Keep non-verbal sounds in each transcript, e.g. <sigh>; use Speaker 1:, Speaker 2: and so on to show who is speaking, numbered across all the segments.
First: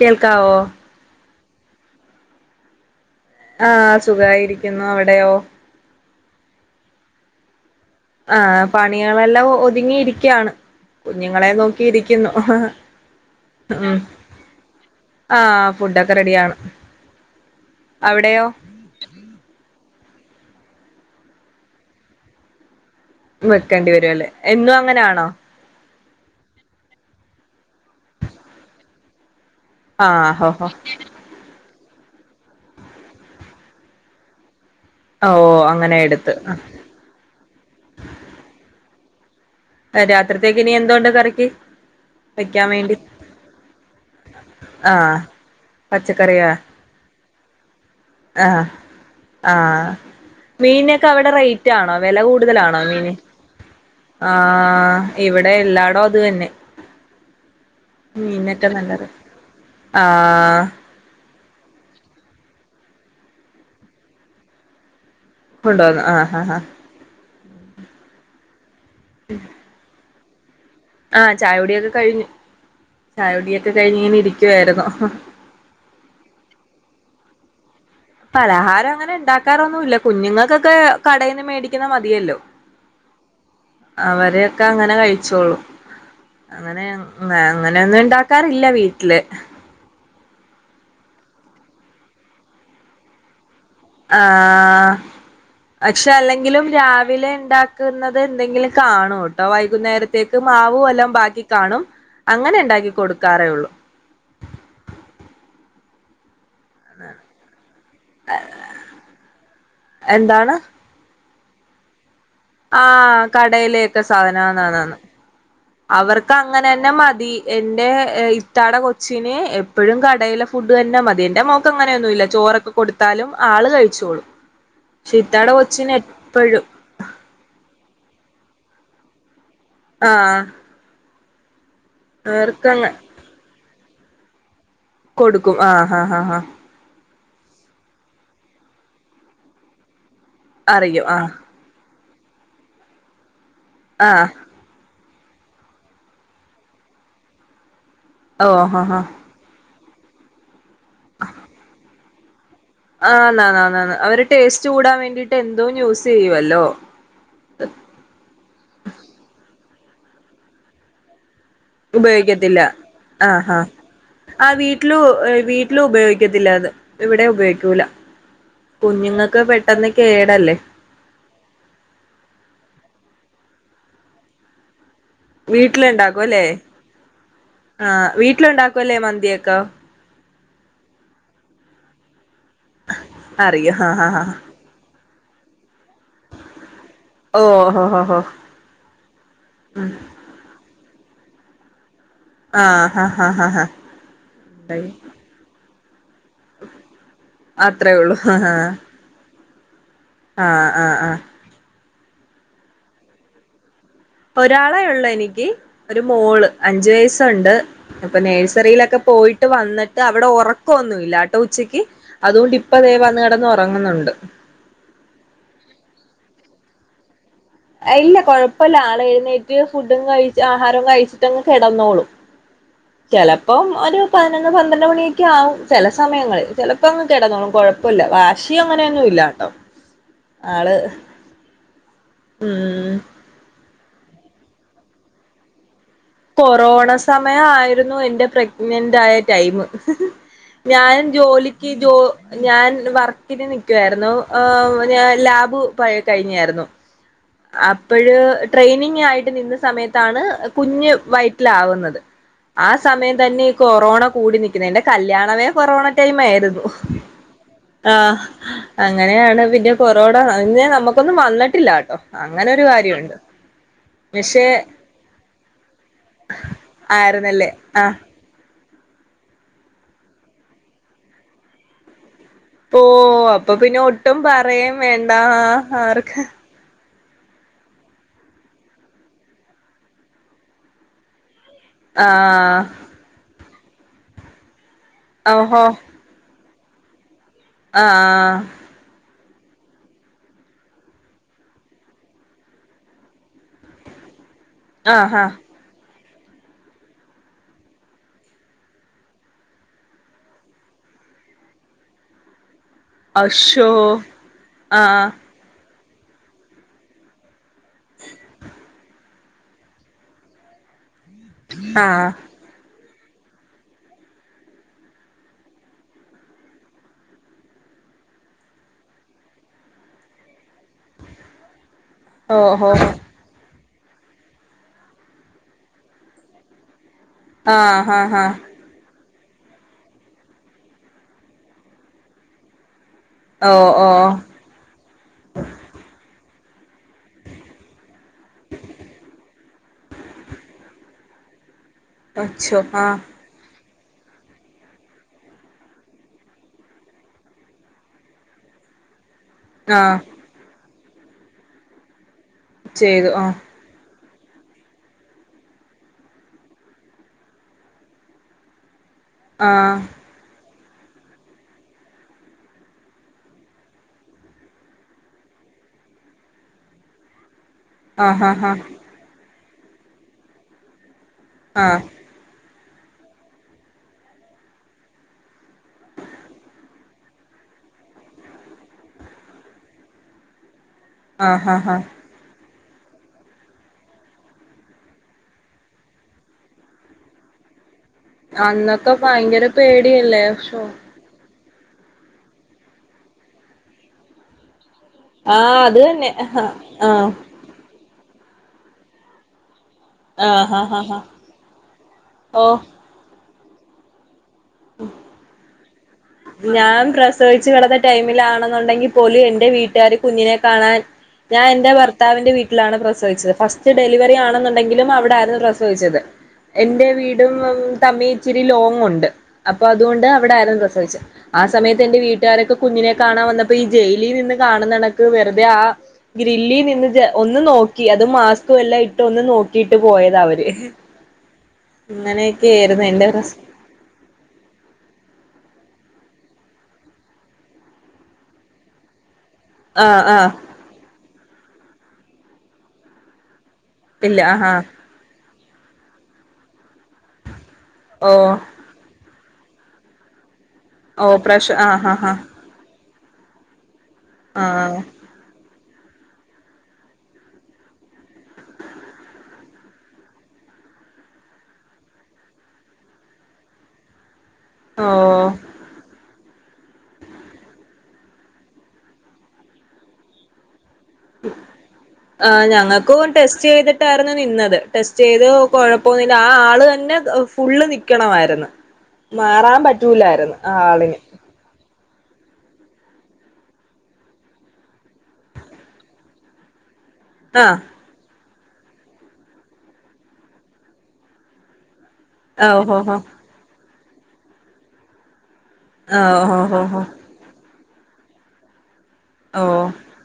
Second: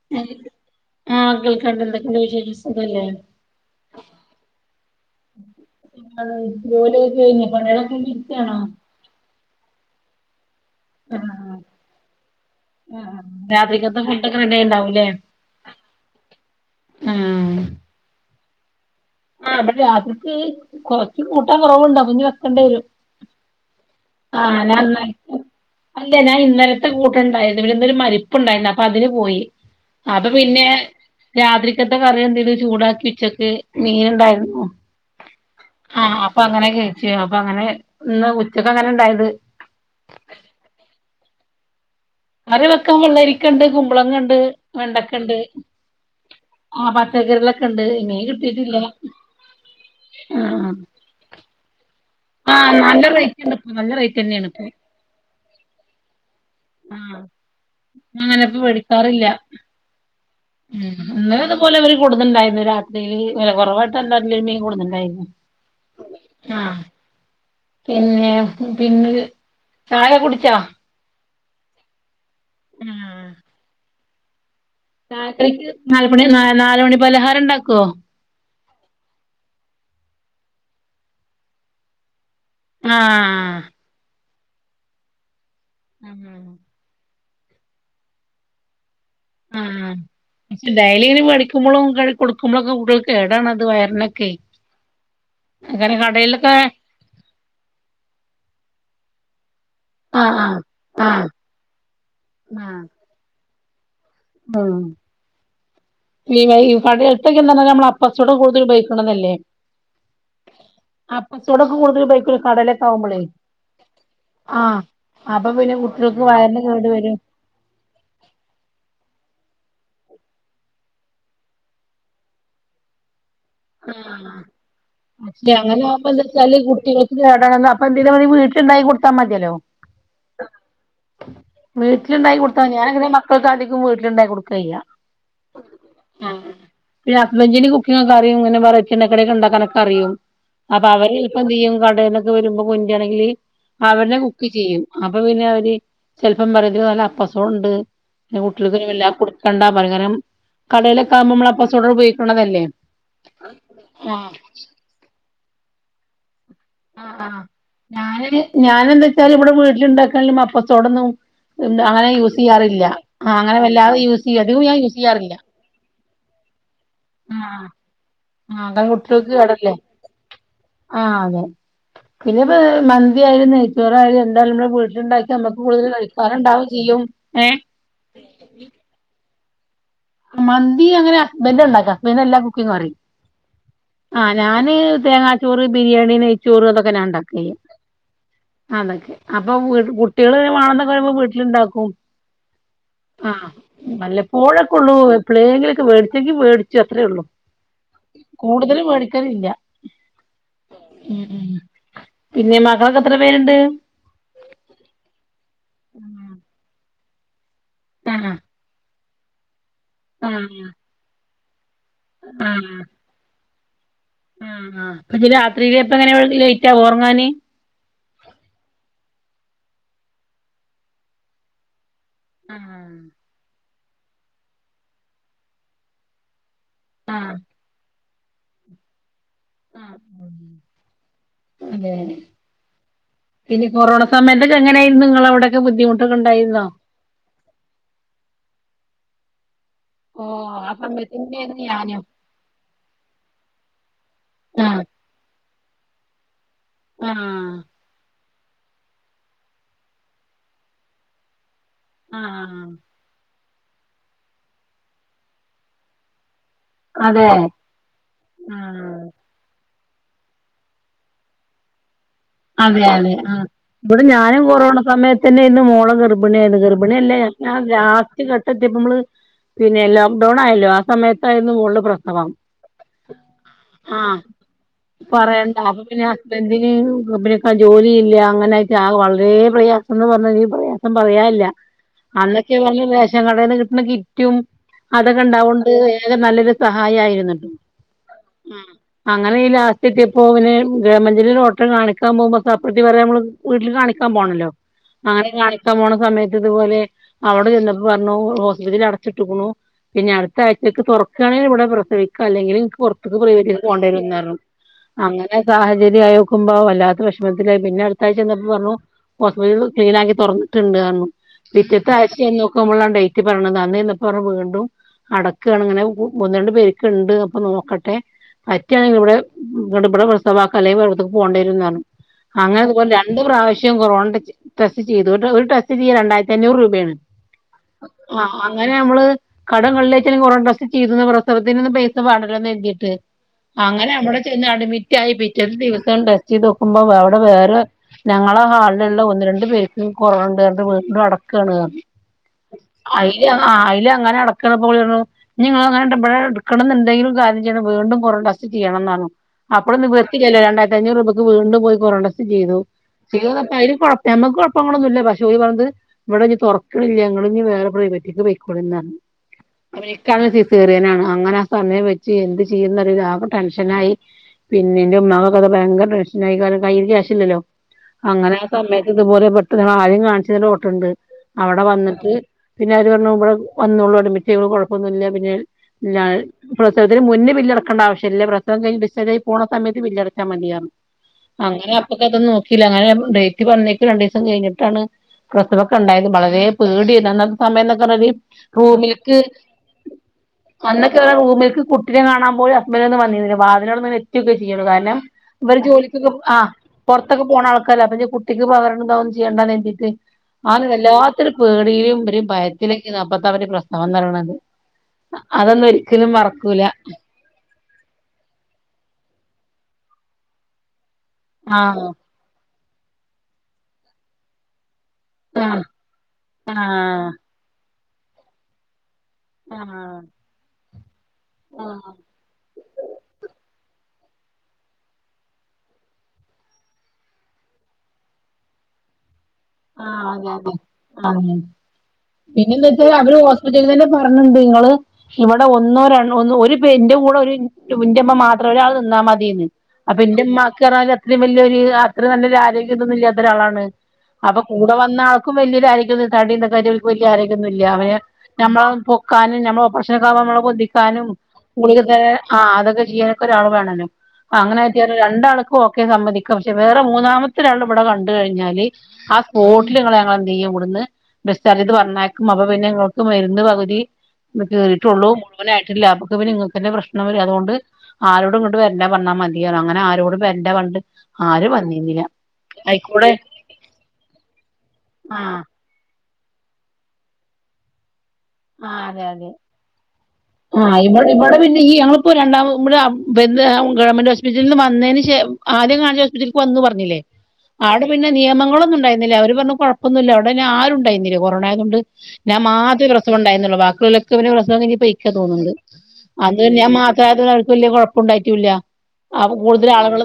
Speaker 1: കേൾക്കാവോ
Speaker 2: ആഹ കേൾക്കാണ്ട് എന്തൊക്കെയുണ്ട് വിശേഷം സുഖല്ലേ
Speaker 1: ആഹ സുഖയിരിക്കുന്നു അവിടെയോ
Speaker 2: ആഹ് ജോലി കഴിഞ്ഞോ പണികൾ
Speaker 1: ആഹ പണികളെല്ലാം ഒതുങ്ങിയിരിക്കയാണ് കുഞ്ഞുങ്ങളെ
Speaker 2: ആഹ്
Speaker 1: നോക്കിയിരിക്കുന്നു
Speaker 2: ആഹ്
Speaker 1: ഉം
Speaker 2: രാത്രിക്കത്തെ ഫുഡൊക്കെ റെഡി ആയിണ്ടാവൂല്ലേ
Speaker 1: ആഹ് ഫുഡൊക്കെ റെഡിയാണ്
Speaker 2: ഉം
Speaker 1: അവിടെയോ
Speaker 2: ആഹ് ഇവിടെ രാത്രിക്ക് കൊറച്ച കൂട്ടാൻ കുറവുണ്ട് അപ്പൊ ഞ്ഞ് വെക്കേണ്ടി വരും
Speaker 1: വെക്കേണ്ടി വരുല്ലേ
Speaker 2: ആഹ്
Speaker 1: എന്നും
Speaker 2: ഞാൻ
Speaker 1: അങ്ങനൊണോ
Speaker 2: ഇന്നാലത്തെ അല്ല ഞാൻ ഇന്നലത്തെ കൂട്ടുണ്ടായിരുന്നു ഇവിടെ ഇന്നൊരു മരിപ്പുണ്ടായിരുന്നു അപ്പൊ അതിന് പോയി അപ്പൊ
Speaker 1: ആഹ് ഹോ
Speaker 2: പിന്നെ
Speaker 1: ഹോ
Speaker 2: രാത്രിക്കത്തെ കറി എന്തിലും ചൂടാക്കി ഉച്ചക്ക് മീൻണ്ടായിരുന്നു
Speaker 1: ഓ അങ്ങനെ
Speaker 2: ആഹ
Speaker 1: എടുത്ത്
Speaker 2: അപ്പൊ അങ്ങനെയക്ക ശ്യോ അപ്പൊ അങ്ങനെ ഇന്ന് ഉച്ചക്കെ അങ്ങനെ ഉണ്ടായത്
Speaker 1: രാത്രിത്തേക്ക് ഇനി എന്തോണ്ട് കറക്കി
Speaker 2: കറി വെക്കാൻ വെള്ളരിക്കണ്ട് കുമ്പളങ്ങണ്ട്
Speaker 1: ആഹ്
Speaker 2: വെണ്ടക്കുണ്ട്
Speaker 1: പച്ചക്കറിയാ
Speaker 2: ആഹ് പച്ചക്കറളൊക്കെ ഉണ്ട് ഇനി
Speaker 1: ആഹ ആഹ
Speaker 2: ആഹ്
Speaker 1: മീനൊക്കെ അവിടെ റേറ്റ് തറ്റാണോ വില
Speaker 2: ആഹ്
Speaker 1: കൂടുതലാണോ
Speaker 2: നല്ല
Speaker 1: മീന്
Speaker 2: റേറ്റ് ഉണ്ട് ഇപ്പൊ നല്ല റേറ്റ്
Speaker 1: ആ
Speaker 2: തന്നെയാണ് ഇപ്പൊ
Speaker 1: ഇവിടെ എല്ലായിടോ അത് തന്നെ
Speaker 2: ആഹ് അങ്ങനെപ്പോ
Speaker 1: മീനൊക്കെ നല്ലത്
Speaker 2: പേടിക്കാറില്ല
Speaker 1: ആഹ്
Speaker 2: ഉം അന്നേ അതുപലെ അവര് കൂടുന്നുണ്ടായിരുന്നു രാത്രി വില കുറവായിട്ട് എല്ലമ കൂടുന്നുണ്ടായിരുന്നു
Speaker 1: കൊണ്ടോന്ന ആഹ ആഹ ആഹ്
Speaker 2: പിന്നെ പിന്നെ ചായെ കുടിച്ചാ
Speaker 1: ആഹ് ചായോടിയൊക്കെ കഴിഞ്ഞു
Speaker 2: ആഹ്
Speaker 1: ചായൊടിയൊക്കെ കഴിഞ്ഞ ഇങ്ങനെ ഇരിക്കുവായിരുന്ന
Speaker 2: രാത്രിക്ക് നാല് മണി നാലുമണി പലഹാരം ഉണ്ടാക്കുവോ
Speaker 1: പലഹാരം അങ്ങനെ ഉണ്ടാക്കാറൊന്നുമല്ല കുഞ്ഞുങ്ങൾക്കൊക്കെ കടയിൽന്ന് മേടിക്കുന്ന മതിയല്ലോ
Speaker 2: ആഹ്
Speaker 1: അവരൊക്കെ അങ്ങനെ കഴിച്ചോളൂ അങ്ങനെ ആഹ് അങ്ങനെ ഒന്നും ഉണ്ടാക്കാറില്ല വീട്ടില്
Speaker 2: ആഹ് പക്ഷെ ഡയലി ഇങ്ങനെ മെഡിക്കുമ്പോഴും കഴി കൊടുക്കുമ്പോക്കെ കൂട്ടികൾ കേടാണ്ണത് വയ
Speaker 1: ആഹ് പക്ഷെ
Speaker 2: കടയിലൊക്കെ
Speaker 1: അല്ലെങ്കിലും രാവിലെ ഉണ്ടാക്കുന്നത് എന്തെങ്കിലും കാണൂട്ടോ വൈകുന്നേരത്തി
Speaker 2: ആഹ്
Speaker 1: ത്തേക്ക്
Speaker 2: ആഹ്
Speaker 1: മാവ് വല്ലോം
Speaker 2: ആഹ്
Speaker 1: ബാക്കി കാണും അങ്ങനെ ഉണ്ടാക്കി കൊടുക്കാറേ ഉള്ളൂ
Speaker 2: ആഹ് <inaudible> പി വ പകലത്തേക്ക് തന്നെ നമ്മൾ അപ്പസോടെ കൂടുതൽ ഉപയോഗിക്കുന്നതല്ലേ
Speaker 1: എന്താണ്
Speaker 2: അപ്പൊസോടെ കൂടുതൽ ഉപയോഗി
Speaker 1: ആഹ കടയിലൊക്കെ സാധനമാന്നണന്ന്
Speaker 2: അപ്പം പിന്ന
Speaker 1: അവർക്ക് അങ്ങനെ തന്നെ മതി എന്റെ ഇത്താടെ കൊച്ചിന് എപ്പോഴും കടയിലെ ഫുഡ് തന്നെ മതി എന്റെ മ അങ്ങനെയൊന്നുമല്ല ചോറൊക്കെ കൊടുത്ത് ത്താലും ആള് കഴിച്ചോളൂ
Speaker 2: ആഹ്
Speaker 1: ഇത്തടെ കൊച്ചന് എപ്പോഴും
Speaker 2: കേട അപ്പ എന്തി മതി വീട്ടുണ്ടായി കൊടുത്താ മതിയല്ലോ
Speaker 1: ആഹ്
Speaker 2: വീട്ടിലുണ്ടാക്കി കൊടുത്ത ഞാന
Speaker 1: അവർക്കങ്ങ
Speaker 2: എങ്ങന മക്കൾക്കധികവും വീട്ടിലുണ്ടാക്കി കൊടുക്കയ്യ
Speaker 1: കൊടുക്കും ആഹ് ആഹ്
Speaker 2: പിന്നെ ഹസ്ബൻഡറിന്റെ കുക്കിങ്ങക്കെ അറിയും ഇങ്ങനെ പറെക്കടക്കെണ്ടാക്കാനൊക്കെ അറിയും അപ്പൊ
Speaker 1: അറിയും
Speaker 2: അവരെ
Speaker 1: ആഹ്
Speaker 2: എപ്പം എന്തുചെയ്യും കടന്നൊക്കെ വരുമ്പോ കുഞാനെകില് അവരുന
Speaker 1: ആഹ്
Speaker 2: കുക്കിങ് ചെയ്യും അപ്പൊ പിന്നെ അവര് ചെലപ്പം പറയ നല്ല അപ്പസം ഉണ്ട് പിന്നെ
Speaker 1: ഓഹ്
Speaker 2: കുട്ടികൾക്കും
Speaker 1: ആഹ്
Speaker 2: എല്ല കണ്ടാ പറ കാരണം കടയിലൊക്കെകുമ്പോനമ്മൾ അപ്പസോഡാ ഉപയോഗിക്കണതല്ലേ
Speaker 1: ആന്ന് ആന്നു ആന്ന് അവര്
Speaker 2: ആഹ്
Speaker 1: ടേസ്റ്റ് കൂടാൻ വേണ്ടിട്ട് എന്തോ യൂസ് ചെയ്യുവല്ലോ
Speaker 2: ആ ഹ് ആഹ് ഞാന് ഞാന എന്താ വെച്ചാല് ഇവിടെ വീട്ടിലിണ്ടാക്കണും അപ്പസോടന്നും
Speaker 1: ഉപയോഗിക്കത്തില്ല
Speaker 2: ആഹ്
Speaker 1: ആഹ
Speaker 2: അങ്ങനെ വല്ലാതെ യൂസ് ചെയ്യ
Speaker 1: ആ ഹ്
Speaker 2: അധികം ഞാൻ യൂസ്
Speaker 1: വീട്ടിലും
Speaker 2: ചെയ്യാറില്ല
Speaker 1: വീട്ടിലും ഉപയോഗിക്കത്തില്ല അത് ഇവിടെ
Speaker 2: ആഹ്
Speaker 1: ഉപയോഗിക്കൂല
Speaker 2: ആഹ് അതാണ് കുട്ടികൾക്ക്
Speaker 1: കുഞ്ഞുങ്ങൾക്ക്
Speaker 2: കേടല്ലേ
Speaker 1: പെട്ടെന്ന് കേടല്ലേ
Speaker 2: ആഹ് അതെ പിന്നെ ഇപ്പ മന്തി ആയാ ലും നെയ്ച്ചോറ ആയാലും എന്താലും നമ്മടെ വീട്ടിലുണ്ടാക്കി നമ്മുക്ക് കൂടുതൽ
Speaker 1: വീട്ടിലുണ്ടാക്കും അല്ലേ
Speaker 2: കഴിക്കാറുണ്ടാവും ചെയ്യും ഏഹ്
Speaker 1: ആഹ് വീട്ടിലുണ്ടാക്കുവല്ലേ മന്തിയൊക്കെ
Speaker 2: മന്തി അങ്ങനെ ഹസ്ബൻന്റ് ഉണ്ടാക്കും ഹസ്ബൻറ് എല്ലാം കുക്കിങ്ങ് അറിയും
Speaker 1: ആറിയോ ആഹ് അഹ്
Speaker 2: ഇത് തേങ്ങ ചോറ് ബിരിയാണി. പിന്നെ നെയ്ച്ചോറ് അതൊക്കെ ഞാൻ
Speaker 1: ഓ
Speaker 2: ഉണ്ടാക്കേണ്
Speaker 1: ഹോ ഹോ ഹോ
Speaker 2: ആണ് ഒക്കെ അപ്പൊ
Speaker 1: ഉം
Speaker 2: വീട്. കുട്ടികൾ വേണെന്ന് പറയുമ്പോൾ വീട്ടിലുണ്ടാക്കും,
Speaker 1: ആഹ് ഹാ ഹാ ഹാ
Speaker 2: ആഹ്
Speaker 1: ഹാ
Speaker 2: വല്ലപ്പോഴും. ഇപ്പൊ എപ്പോഴെങ്കിലൊക്കെ മേടിച്ചെങ്കിൽ മേടിച്ചു അത്രേള്ളൂ,
Speaker 1: അത്രേ ഉള്ളൂ ആഹ്
Speaker 2: കൂടുതലും മേടിക്കാല് ഇല്ല.
Speaker 1: ആഹ് ആഹ് ആഹ്
Speaker 2: ഉം പിന്നെ മക്കളൊക്കെ എത്ര പേരുണ്ട്.
Speaker 1: ഒരാളെ ഉള്ളൂ എനിക്ക് ഒരു മോള് അഞ്ചു വയസുണ്ട്
Speaker 2: ആ
Speaker 1: അപ്പൊ
Speaker 2: ആ
Speaker 1: നേഴ്സറിയിലൊക്കെ. പോയിട്ട് വന്നു. ഇത്
Speaker 2: ആ
Speaker 1: അവിടെ ഉറക്കം ഒന്നും ഇല്ലാട്ടോ ഉച്ചയ്ക്ക്, അതുകൊണ്ട് ഇപ്പോ ദേ വന്ന് കിടന്ന് ഉറങ്ങുന്നുണ്ട്.
Speaker 2: ആഹ് ആഹ് ഇജ്ജ് രാത്രിയില് എപ്പോ എങ്ങനെ ലേറ്റ് ആവോ ഉറങ്ങാന്.
Speaker 1: ഇല്ല കുഴപ്പമില്ല ആള് എഴുന്നേറ്റ് ഫുഡും കഴിച്ചു ആഹാരം കഴിച്ചിട്ട് അങ്ങ് കിടന്നോളൂ.
Speaker 2: ആഹ്
Speaker 1: ചിലപ്പോ ഒരു പതിനൊന്ന് പന്ത്രണ്ട് മണിയൊക്കെ ആവും ചില സമയങ്ങളിൽ, ചിലപ്പോ അങ്ങ് കിടന്നോളും കു ഴപ്പമില്ല വാശി അങ്ങനെയൊന്നും ഇല്ലാട്ടോ.
Speaker 2: ആഹ്
Speaker 1: ആള്
Speaker 2: അതെ.
Speaker 1: ഉം
Speaker 2: പിന്നെ കൊറോണ സമയത്ത് ഒക്കെ എങ്ങനെ ആയിരുന്നു നിങ്ങള് അവിടെ. ബുദ്ധിമുട്ടുണ്ടായി.
Speaker 1: കൊറോണ സമയം ആയിരുന്നു എന്റെ പ്രെഗ്നന്റ് ആയ ടൈം.
Speaker 2: ഓഹ് ആ
Speaker 1: ഞാനും
Speaker 2: സമയത്ത് തന്നെയായിരുന്നു
Speaker 1: ജോലിക്ക് ജോ
Speaker 2: ഞാനും
Speaker 1: ഞാൻ വർക്കിന് നിൽക്കുവായിരുന്നു ഏഹ്
Speaker 2: ആഹ്
Speaker 1: ഞാൻ ലാബ് പോയി കഴിഞ്ഞായിരുന്നു.
Speaker 2: ആഹ്
Speaker 1: അപ്പോഴ് ട്രെയിനിങ് ആയിട്ട് നിന്ന് സമയത്താണ് കുഞ്ഞ് വയറ്റില് ആകുന്നത്. ആഹ് സമയം തന്നെ കൊറോണ കൂടി നിൽക്കുന്നതിന്റെ എന്റെ കല്യാണമേ കൊറോണ ടൈം ആയിരുന്നു.
Speaker 2: അതെ
Speaker 1: ആഹ്
Speaker 2: ആഹ്
Speaker 1: അങ്ങനെയാണ് പിന്നെ. കൊറോണ പിന്നെ നമുക്കൊന്നും വന്നിട്ടില്ല കേട്ടോ. അങ്ങനെ ഒരു
Speaker 2: അതെ അതെ
Speaker 1: കാര്യമുണ്ട്
Speaker 2: ആഹ്. ഇവിടെ ഞാനും
Speaker 1: പക്ഷെ
Speaker 2: കൊറോണ സമയത്ത് തന്നെ ഇന്ന് മോളെ ഗർഭിണിയായിരുന്നു ഗർഭിണി അല്ലേ ഞാൻ,
Speaker 1: ആയിരുന്നല്ലേ
Speaker 2: ഞാൻ രാ
Speaker 1: ആഹ്
Speaker 2: ഒരു ഘട്ടം എത്തിയപ്പോൾ നമ്മള് പിന്നെ ലോക്ക് ഡൌൺ ആയല്ലോ, ആഹ് സമയത്തായിരുന്നു മോള് പ്രസവം.
Speaker 1: ഓഹ് അപ്പൊ പിന്നെ ഒട്ടും
Speaker 2: ആഹ്
Speaker 1: പറയാൻ വേണ്ട ആഹ് ആർക്ക്.
Speaker 2: അതിന് എന്നാ പിന്നെ ജോലിയില്ല അങ്ങനെ ആയിട്ട് ആഹ് വളരെ പ്രയാസം എന്നുപറഞ്ഞാൽ ഈ പ്രയാസം പറയാനില്ല. അന്നൊക്കെ
Speaker 1: ആഹ്
Speaker 2: പറഞ്ഞു റേഷൻ കടേന്ന് കിട്ടണം കിറ്റും അതൊക്കെ
Speaker 1: ഓഹോ
Speaker 2: ഇണ്ടാവുകൊണ്ട്. അത് നല്ലൊരു സഹായമായിരുന്ന കേട്ടോ.
Speaker 1: ആഹ്
Speaker 2: അങ്ങനെ ഈ ലാസ്റ്റ് എത്തിയെപ്പോ പിന്നെ ഗവൺമെന്റിലെ ഡോക്ടറെ കാണി ക്കാൻ പോവുമ്പോ സപ്രൈറ്റ് വേറെ നമ്മള് വീട്ടില് കാണിക്കാൻ പോണല്ലോ
Speaker 1: ആഹാ
Speaker 2: അങ്ങനെ കാണി ക്കാൻ പോണ് സമയത്ത് ഇതുപോലെ അവിടെ ചെന്നപ്പോ പറഞ്ഞു ഹോസ്പിറ്റലിൽ അടച്ച് ഇട്ടേക്കേണ്. പിന്നെ അടുത്ത ആഴ്ചയ്ക്ക് തൊറക്ക് ആണേൽ ഇവിടെ പ്രസവിക്കാ അല്ലെങ്കിലേ പുറ ത്തിക്ക് പ്രൈവറ്റിക്ക്
Speaker 1: അശ്ശോ
Speaker 2: പോണ്ടേ വരുമെന്ന് പറഞ്ഞു,
Speaker 1: ആഹ്
Speaker 2: അങ്ങനെ സാഹചര്യം ആയോക്കുമ്പോ വല്ലാത്ത. ഒക്കെ വിഷമത്തിലായി പിന്നെ അടുത്താഴ്ച്ച ചെന്നപ്പോ പറഞ്ഞു ഹോസ്പിറ്റലുകൾ ക്ലീൻ ആക്കി തോറന്നിട്ടുണ്ട് പറഞ്ഞു. പിറ്റത്തെ
Speaker 1: ആഹ്
Speaker 2: ആഴ്ച ചെന്ന് നോക്കുമ്പോളാണ് ഡേയ്റ്റ് പറഞ്ഞത്, അന്ന് ചെന്നപ്പോ വീണ്ടും. അടക്കാണ് ഇങ്ങനെ ഒന്ന് രണ്ട് പേർക്ക് ഇണ്ട് അപ്പൊ നോക്കട്ടെ. പറ്റിയാണെങ്കിൽ ഇവിടെ ഇവിടെ പ്രസവം ആക്കാം അല്ലെങ്കിൽ വേറൊരിടത്തേക്ക് പോകേണ്ടി വരുമെന്ന് പറഞ്ഞു. അങ്ങനെ
Speaker 1: ഓഹോ
Speaker 2: ഇതുപോലെ രണ്ട് പ്രാവശ്യം കൊറോണ ടെ ടെസ്റ്റ് ചെയ്തതുകൊണ്ട് ഒരു ടെസ്റ്റ് ചെയ്യാൻ രണ്ടായിരത്തി അഞ്ഞൂറ് രൂപയാണ്. ആഹ് ആഹ്. അങ്ങനെ നമ്മള് കടം കള്ള്യ യിട്ട് കൊറോണ ടെസ്റ്റ് ചെയ്തു ന്ന പ്രസവത്തിനൊന്നും പൈസ വേണ്ടല്ലോന്ന് കാര് തിട്ട്
Speaker 1: ഓ ഓ
Speaker 2: അങ്ങനെ അവടെ ചെന്ന് അഡ്മിറ്റ് ആയി പിറ്റത്തെ ദിവസം ടെസ്റ്റ് ചെയ്ത്ക്കുമ്പോ അവിടെ വേറെ ഞങ്ങളെ ഹാളിലുള്ള ഒന്ന് രണ്ട് പേർക് കോറണണ്ട് പറഞ്ഞിട്ട് വീണ്ടും അടക്കയാണ് റഞ്ഞു
Speaker 1: പക്ചോ ആഹ് <unintelligible>
Speaker 2: ആയില് അങ്ങന അടക്കണനറഞ്ഞപ്പോ ഓപറഞ്ഞു ഞ്ഞിങ്ങള അങ്ങനെ ഇവിടെ ഇടുക്കണം നണ്ട ങ്കിലും കാര്യം ചെയ്യണം വീണ്ടും കൊറെ ണ ടസ്റ്റ് ചിയ്യണംനറഞ്ഞു അപ്പളും
Speaker 1: ആഹ്
Speaker 2: നിവർത്തില്ലല്ലോ രണ്ടായിരത്തി അഞ്ഞൂറ് രൂപക്ക് വീണ്ടും പോയി കൊറണടെസ്റ്റ്‌ ചെയ്തു ചെയ്തപ്പോ അയില് കോഴ ഞങ്ങക്ക് കുഴപ്പങ്ങളൊന്നൂല്ല പക്ഷേ ഓല് പറഞ്ഞത് ഇവടെഞ്ഞി തുറക്കണില്ല ഇങ്ങള് ഞ്ഞി വേറെ പ്രൈവറ്റേക്ക് പോയിക്കോലിന റഞ്ഞു അവര് ഇക്കാണെങ്കി സിസേറിയാനാണ് അങ്ങനെ ആ സമയം വെച്ച് എന്ത് ചെയ്ന്നറീലാ ആകെ ടെൻഷനായി പിന്നെന്റെ ഉമമാക്കൊക്കെ അത് ഭയങ്കര ടെൻഷനായി കാരണം കയ്ല് കാശില്ലല്ലോ
Speaker 1: ആഹ്
Speaker 2: അങ്ങനെ ആ
Speaker 1: ആഹ്
Speaker 2: സമയത്ത് ഇതുപോലെ പെട്ട് ഞങ്ങള് ആദ്യം കാണിച്ചന്ന ഡോക്ടറ്ണ്ട്അവിടെ
Speaker 1: ആഹ്
Speaker 2: വന്നിട്ട് പിന്നെ അവര് പറഞ്ഞു ഇവിടെവന്നള്ളൂ അഡ്മിറ്റീതോളു കുഴപ്പൊന്നുല്ല പിന്നെ പ്രസവത്തിന് മു ന്നേിബി ല്ലടക്കേണ്ട ആവശ്യല്ല പ്രസവം കഴിഞ് ഡിസ്ചാർജായി പോണ സമയത്ത് ബില്ലടച്ചാ മതിപറഞ്ഞു
Speaker 1: ആഹ് ആഹ്
Speaker 2: അങ്ങനെ
Speaker 1: ആഹ്
Speaker 2: അപ്പൊക്ക അതും നോക്കിയില്ല അങ്ങനെ ഡേറ്റ് പറഞ്ഞ രണ്ടു സം കഴിഞ്ഞിട്ടാണ് പ്രസവൊക്കെ ഇണ്ടായത് വളരെ പേടി അന്നത്തെ സമയം എന്നക്കെ പറഞാല്
Speaker 1: അന്നൊക്കെ ഭയങ്കര പേടിയല്ലേ
Speaker 2: പ്രസവിച്ച കിടന്ന റൂമിക്ക് കൂട്ടിനെ കാണാൻ പോലും ഹസ്ബൻ്റ് വന്നിരുന്നില്ല വാതി ൽതുറന്ന് എത്തി നോക്കയിരുന്നു ചെയ്തിരുന്നത് കാരണം
Speaker 1: ആഹ്
Speaker 2: ഇവര്
Speaker 1: അത്
Speaker 2: ജോലിക്കൊക്കെ
Speaker 1: തന്നെ
Speaker 2: ആഹ്
Speaker 1: ആഹ്
Speaker 2: പോറത്തൊക്കെ പോണെ ആൾക്കാരല്ലെ അപ്പഞ്ഞി കുട്ട് ട്ടിക്ക് പകരണ്ടാ ന്ന്ചെയ്യേണ്ടന്ന് കര്തീട്ട്
Speaker 1: ആഹ്
Speaker 2: ആള്
Speaker 1: ആഹ് ആഹ്
Speaker 2: വല്ലാത്തൊരു പേടിയിലും ഒരു
Speaker 1: ഓഹ്
Speaker 2: ഭയത്തിലും <unintelligible> പ്രസവംന്നറിയണത് അതൊന്നരി
Speaker 1: ഞാൻ പ്രസവിച്ചു കടന്ന ടൈമിലാണെന്നുണ്ടെങ്കിൽ പോലും എന്റെ വീട്ടുകാര് കുഞ്ഞിനെ കാണാൻ ഞാൻ എന്റെ
Speaker 2: ആഹ്
Speaker 1: ഭർത്താവിന്റെ വീട്ടിലാണ് പ്രസവിച്ചത് ഫസ്റ്റ് ഡെലിവറി ആണെന്നുണ്ടെിലും അവിടെ ടായിരുന്നു
Speaker 2: ആഹ്
Speaker 1: പ്രസവിച്ചത് എന്റെ
Speaker 2: ആഹ്
Speaker 1: വീടും തമ്മി ഇച്ചിരി ലോങ്ങ് ഉണ്ട് അപ്പൊ
Speaker 2: ആഹ്
Speaker 1: അതുകൊണ്ട് അവിടെ ആരുന്നു പ്രസവിച്ചത് ആ സമയത്ത്
Speaker 2: ആഹ്
Speaker 1: എന്റെ വീട്ടുകാരൊക്കെ കുഞ്ഞിനെ കാണാൻ വന്ന അപ്പൊ ഈ ജയിലിൽ നിന്ന് കാണുന്നണക്ക് വെറുതെ ആ ഗ്രില്ലി നിന്ന് ജ ഒന്ന് നോക്കി അത് മാസ്കും എല്ലാം ഇട്ട് ഒന്ന് നോക്കി
Speaker 2: ആഹ് അതെ അതെ ആതെ
Speaker 1: അങ്ങനെയൊക്കെ
Speaker 2: പിന്നെന്ന്
Speaker 1: ആയിരുന്നു
Speaker 2: വെച്ചാല്
Speaker 1: എന്റെ
Speaker 2: അവര്
Speaker 1: പ്രശ്
Speaker 2: ഹോസ്പിറ്റലി ന്നന്നെ പറഞ്ണ്ട് നിങ്ങള് ഇവിടെ ഒന്നോ രണ്ട് ഒരു ഇന്റെ കൂടെ ഒരു ന്റമ്മ മാത്രംഒരാൾ നിന്നാ മതിന്ന് അപ്പൊ
Speaker 1: ആഹ്
Speaker 2: ഇന്റെ
Speaker 1: ആഹ്
Speaker 2: ഇമ്മാക്ക് റഞ്ഞാല് അത്രയും വലിയൊരു അത്രയും നല്ലൊരു ആരോഗ്യന്നും ഇല്ലാത്ത ഒരാളാണ്
Speaker 1: ഇല്ല
Speaker 2: അപ്പൊ
Speaker 1: ആഹാ
Speaker 2: കൂടെ വന്ന ആൾക്കും വലിയൊരു ആരോഗ്യ ന്ന തടീന്റെ കാര്യകൾക്ക് വല്യ ആരോഗ്യ ന്നുല്ല അവെ ഞാ
Speaker 1: ഓഹ്
Speaker 2: ഞമ്മളണ് പോ ക്കാനും നമ്മൾ ഓപ്പറേഷനക്കാവുമ്പോ നമ്മെ പോ തിക്കാനും
Speaker 1: ഓപ്പറേഷൻ
Speaker 2: ഗുളിക
Speaker 1: ആഹ് ആഹ് ആഹ്
Speaker 2: തരാനും അതൊക്കെ ചെയ്യാ <unintelligible> ഒരാള് ആള് വേണല്ലോ അങ്ങനെ
Speaker 1: ആഹ്
Speaker 2: <unintelligible> രണ്ടാൾക്കും ഒക്കെ സമ്മതിക്കാം പക്ഷെ വേറെ മൂന്നാമത്തെ ഒരാൾ ഇവിടെ കണ്ട് കഴിഞ്ഞാല് ആഹ സ്പോട്ടിൽ നിങ്ങളെ ഞങ്ങൾ എന്തിയ്യും ഇവ്ട്ന്ന് ഡിസ്ചാർജ്ത് പറഞ്ഞോക്കും അപ്പ പിന്നെങ്ങക്ക് മരുന്ന് പകുതി ക
Speaker 1: ഓ
Speaker 2: കേറിയിട്ടുള്ളൂ മുഴുവനായിട്ട് ട്ടില്ല അപ്പ പിന്നെ ഇങ്ങക്കെന്നെ പ്രശ്നം വര അതുകൊണ്ട് ആരോടും ഇങ്ങട്ട് വരണ്ട പറഞ്ഞാ മതി അങ്ങനെ ആരോടും വെരണ്ട പറഞ്ഞിട്ട്. ആരും വന്നിരുന്നില്ല
Speaker 1: ആഹ
Speaker 2: അയിക്കൂടെ
Speaker 1: ഞങ്ങക്കും ടെസ്റ്റ് ചെയ്തിട്ടായിരുന്നു നിന്നത്
Speaker 2: ആ
Speaker 1: ടെസ്റ്റ്യ്യ്തു കുഴ പൊന്നുല്ല ആ ആൾ തന്നെ ഫുള്ള് നിക്കണമായിരുന്നു.
Speaker 2: ആഹ് അതെ അതെ
Speaker 1: മാറാൻ പറ്റൂലായിരുന്നു ആ
Speaker 2: ആഹ്
Speaker 1: ആളിന്.
Speaker 2: ഇവിടെ ഇവിടെ പിന്നെ ഈ ഞങ്ങളിപ്പോ രണ്ടാമത് ഇവിടെ ഗവൺമെന്റ് ഹോസ്പിറ്റലിന്ന് വന്നതിന് ശേ. ആദ്യം <unintelligible> വന്ന് പറഞ്ഞില്ലേ?
Speaker 1: ആഹ
Speaker 2: അവിടെ പിന്നെ നിയമങ്ങളൊന്നും ഉണ്ടായിരുന്നില്ല അവര് പറഞ്ഞു കൊഴപ്പൊന്നും ഇല്ല അവിടെ പിന്നെ ആരുണ്ടായിരുന്നില്ല കൊറോണ ആയത് കൊണ്ട്. ഞാൻ മാത്രമേ
Speaker 1: ഓഹോഹോ
Speaker 2: പ്രസവംണ്ടായിരുന്നൊള്ളൂ ബാക്കി ളോലൊക്കെ പ്രസവം കഴിഞ്ഞ് പൊയ്ക്കാ തോന്നുന്ണ്ട്
Speaker 1: ആഹ്
Speaker 2: അത് ഞാൻ.
Speaker 1: ഓഹോഹോ
Speaker 2: മാത്രം വല്യ കുഴപ്പണ്ടായിട്ടുല്ല അപ്പ
Speaker 1: ഓ
Speaker 2: കൂടുതൽ ആളുകൾ. അവിടൊ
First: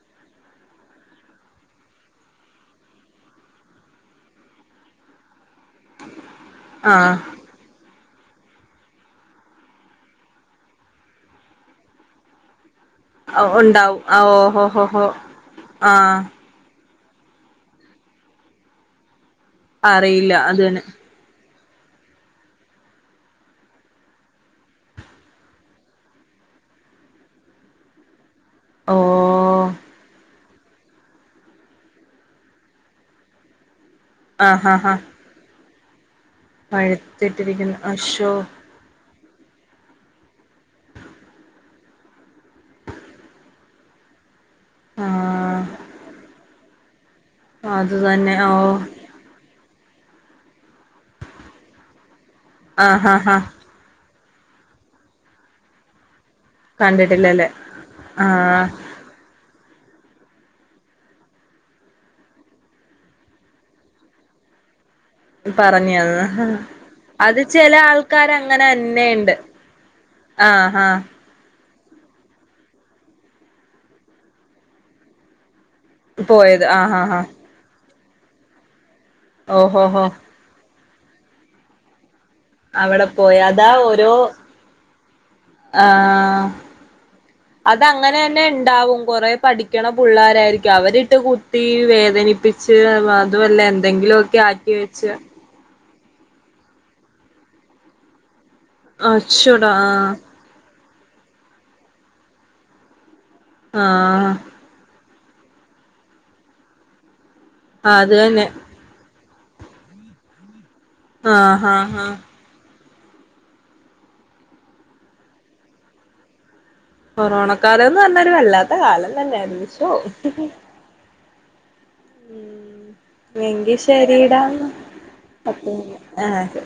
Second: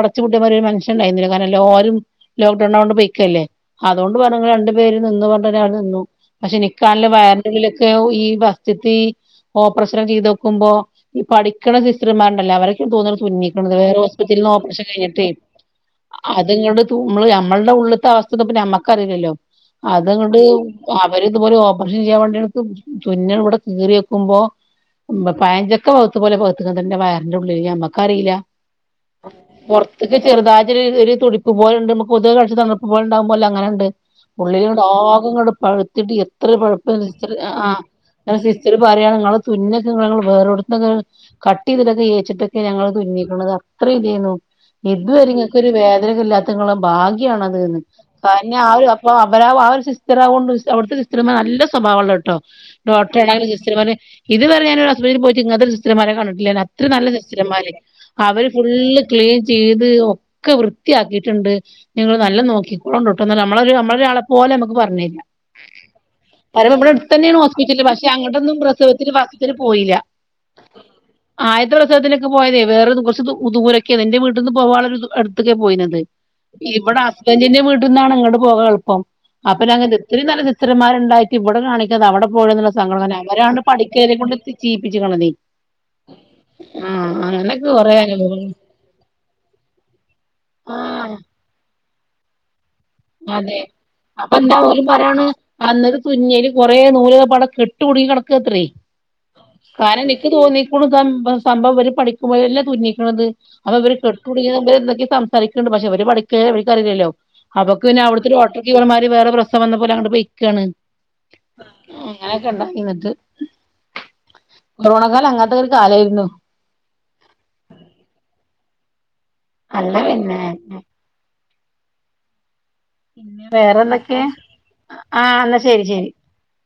Speaker 2: അടച്ചു പുട്ടിയമാരി ഒരു മനഷ്യനുണ്ടായില്ല കാരണം എല്ലാരും. ലോക്ക്ഡൌണാ യോണ്ട് പൊയിക്കല്ലേ അതുകൊണ്ട് നിങ്ങൾ രണ്ടു പേര് നിന്ന് പറ. പക്ഷെ നിക്കാണേൽ
Speaker 1: ആഹ്
Speaker 2: വയറിന്റുളിലൊക്കെ ഈ ഫസ്റ്റത്ത് ഈ ഓപ്രറേഷൻ ചെയ്ത് നോക്കുമ്പോ ഈ പഠിക്കുന്ന സിസ്റ്റർമാരുണ്ടലോ അവരെ. തോന്നു തുന്നിക്കുണു വേറെ
Speaker 1: ഉണ്ടാവും ആഹ്
Speaker 2: ഹോസ്പിറ്റലിൽ നിന്ന് ഓപ്പറേഷൻ
Speaker 1: ഓഹോഹോഹോ
Speaker 2: കഴിഞ്ഞിട്ടെ.
Speaker 1: ആഹ്
Speaker 2: <unintelligible> നമ്മുടെ ഉള്ളിത്തെ അവസ്ഥ ഇപ്പ നമ്മക്കറിയില്ലല്ലോ
Speaker 1: അറിയില്ല
Speaker 2: അതങ്ങട്ട്
Speaker 1: അത് തന്നെ
Speaker 2: അവരി ഇതുപോലെ ഓപ്പറേഷൻ ചെയ്യാൻ വേണ്ടിക്ക് തുന്നണ് ഇവിടെ കീറി നോക്കുമ്പോ. ഉ പയചക്ക പകുത്ത പോലെ പകുത്ത് ക്ണ് വയറിന്റെ ഉള്ളിൽ നമ്മക്കറില്ല.
Speaker 1: ഓ
Speaker 2: പൊറത്ത്ക്ക് ചെറുതായി ഒരു തുടിപ്പ് പോലണ്ട് മക്ക് കൊതു കഴിച്ച തണർപ്പ് പോലെ ഉണ്ടാവു പോലെ അങ്ങനെ ഉണ്ട്. ഉള്ളിൽ
Speaker 1: ആഹ്
Speaker 2: ങ്ങട്ട്
Speaker 1: ആഹ് ആഹ്
Speaker 2: ആകെ പഴുതിട്ട് എത്ര പഴുപ്പ്
Speaker 1: പഴുത്തിട്ടിരിക്കുന്നു അശോ
Speaker 2: <unintelligible> സിസ്റ്റർ പറയാണ് ങ്ങളെ തുന്നക്കങ്ങള് വേറെടുത്ത്ന്ന. കട്ട് ചെയ്തിട്ടൊക്കെ ഏച്ചിട്ടൊക്കെ ഞങ്ങൾ തുന്നിക് ണത് അത്ര ഇതേന്നു. ഇത്
Speaker 1: ആഹ്
Speaker 2: വരെങ്ങക്കൊരു വേദന ഇല്ലാത്തങ്ങളെ ഭാഗ്യണത്
Speaker 1: അത്
Speaker 2: <unintelligible>
Speaker 1: തന്നെ ഓ
Speaker 2: <unintelligible> അവിടുത്തെ സിസ്റ്റർ മാർ നല്ല സ്വഭാവം ട്ടോ
Speaker 1: ആഹ് ആഹ് ആഹ്
Speaker 2: ഡോക്ടറിമാരെ സിസ്റ്റർമാരിം ഇതുവരെ വരെ ഞാൻ ഒരു ഹോസ്പിറ്റലിൽ പോയിട്ട് ഇങ്ങനത്തെ സിസ്റ്റർമാരെ കണ്ടിട്ടില്ല. അത്ര നല്ല സിസ്റ്റർ
Speaker 1: കണ്ടിട്ടില്ലല്ലേ
Speaker 2: മാര് അവര്
Speaker 1: ആഹ്
Speaker 2: ഫുള്ള്. ക്ലീൻ ചെയ്ത് ഒക്കെ വൃത്തിയാക്കിട്ട്ണ്ട്. ഇഞ്ഞ്ങ്ങള് നല്ലോ നോക്കിക്കൊണ്ടിട്ടോന്ന് നമ്മളെ നമ്മളെ ഒരാളെ പോലെ നമക്ക് പറഞ്ഞെര.
Speaker 1: പറഞ്ഞ് തന്നു
Speaker 2: ഹോസ്പിറ്റല് പക്ഷെ അങ്ങോട്ടൊന്നും പ്രസവത്തിൽ ഫസ്റ്റ്ത്തിൽ പോയില്ല.
Speaker 1: ആഹ് ആഹ്
Speaker 2: ആദ്യത്തെ പ്രസവത്തിലൊക്കെ പോയത് വേറെ കുറച്ചു ദൂരെക്കെന്നു. ഇന്റെ വീട്ടിന്ന് പോവാൻ ഉള്ള ഒരു അടുത്തൊക്കെ പോയിന്യത്
Speaker 1: പോയത് ആഹ്
Speaker 2: ഇവിടെ
Speaker 1: ആഹ് ആഹ്
Speaker 2: ഹസ്ബൻഡിന്റെ വീട്. അവിടുന്നാണ് ഇങ്ങോട് പോകാൻ എളുപ്പം അപ്പ ഞാൻ കരുതി
Speaker 1: ഓഹോഹോ
Speaker 2: ഇത്രി നല്ല സിസ്റ്റർന്മാരുണ്ടായിട്ട് ഇവിടെ കാണികാതെ അവിടെ.
Speaker 1: അവിടെ
Speaker 2: <unintelligible>
Speaker 1: പോയി
Speaker 2: അവരാണ് <unintelligible>
Speaker 1: അതാ ഓരോ ആഹ്
Speaker 2: ആഹ് അങ്ങനെ
Speaker 1: അതങ്ങനെ തന്നെ ഉണ്ടാവും കൊറേ പഠിക്കണ പിള്ളാരായിരിക്കും
Speaker 2: ആഹ്
Speaker 1: അവരിട്ട്. ഇതി വേദനിപ്പിച്ച് അതുമല്ല
Speaker 2: അതെ
Speaker 1: എന്തെങ്കിലുമൊക്കെ ആക്കി വെച്ച്.
Speaker 2: വന്നത് തുന്നി അയിൽ കുറെ നൂൽ കെട്ട് കുടുങ്ങി കിട ത്ര
Speaker 1: അച്ചോടാ
Speaker 2: കാരണം നിക്ക്
Speaker 1: ആഹ്
Speaker 2: തോന്നി. <unintelligible> ക്കണ്ട്
Speaker 1: ആഹ്
Speaker 2: പക്ഷെ അവര് പഠിക്ക ഇവർക്കറിയില്ലോ അവക്ക് പിന്നെ
Speaker 1: അത്
Speaker 2: അവിടുത്തെ ഒരു
Speaker 1: തന്നെ
Speaker 2: ഹോട്ട സിസ്റ്റർമാര് വേറെ പ്രസവം വന്നപ്പോൾ ഓൽ അങ്ങട്ട് പൊയ്ക്കാണ്
Speaker 1: ആഹ് ആഹ് ആഹ്
Speaker 2: ണ്ട എന്നിട്ട് കൊറോണ കാലം അങ്ങനത്തെ ഒരു കാലായിരുന്നു.
Speaker 1: കൊറോണക്കാലം എന്ന് പറഞ്ഞ ഒരു വല്ലാതൊരു കാലം തന്നായിരുന്നു ശോ
Speaker 2: അല്ല പിന്നെ
Speaker 1: ഉ എങ്കി
Speaker 2: വേറെന്തൊക്കെ
Speaker 1: ശരിടാ
Speaker 2: ആഹ് എന്നാ ശരി ശരി
Speaker 1: ആഹ്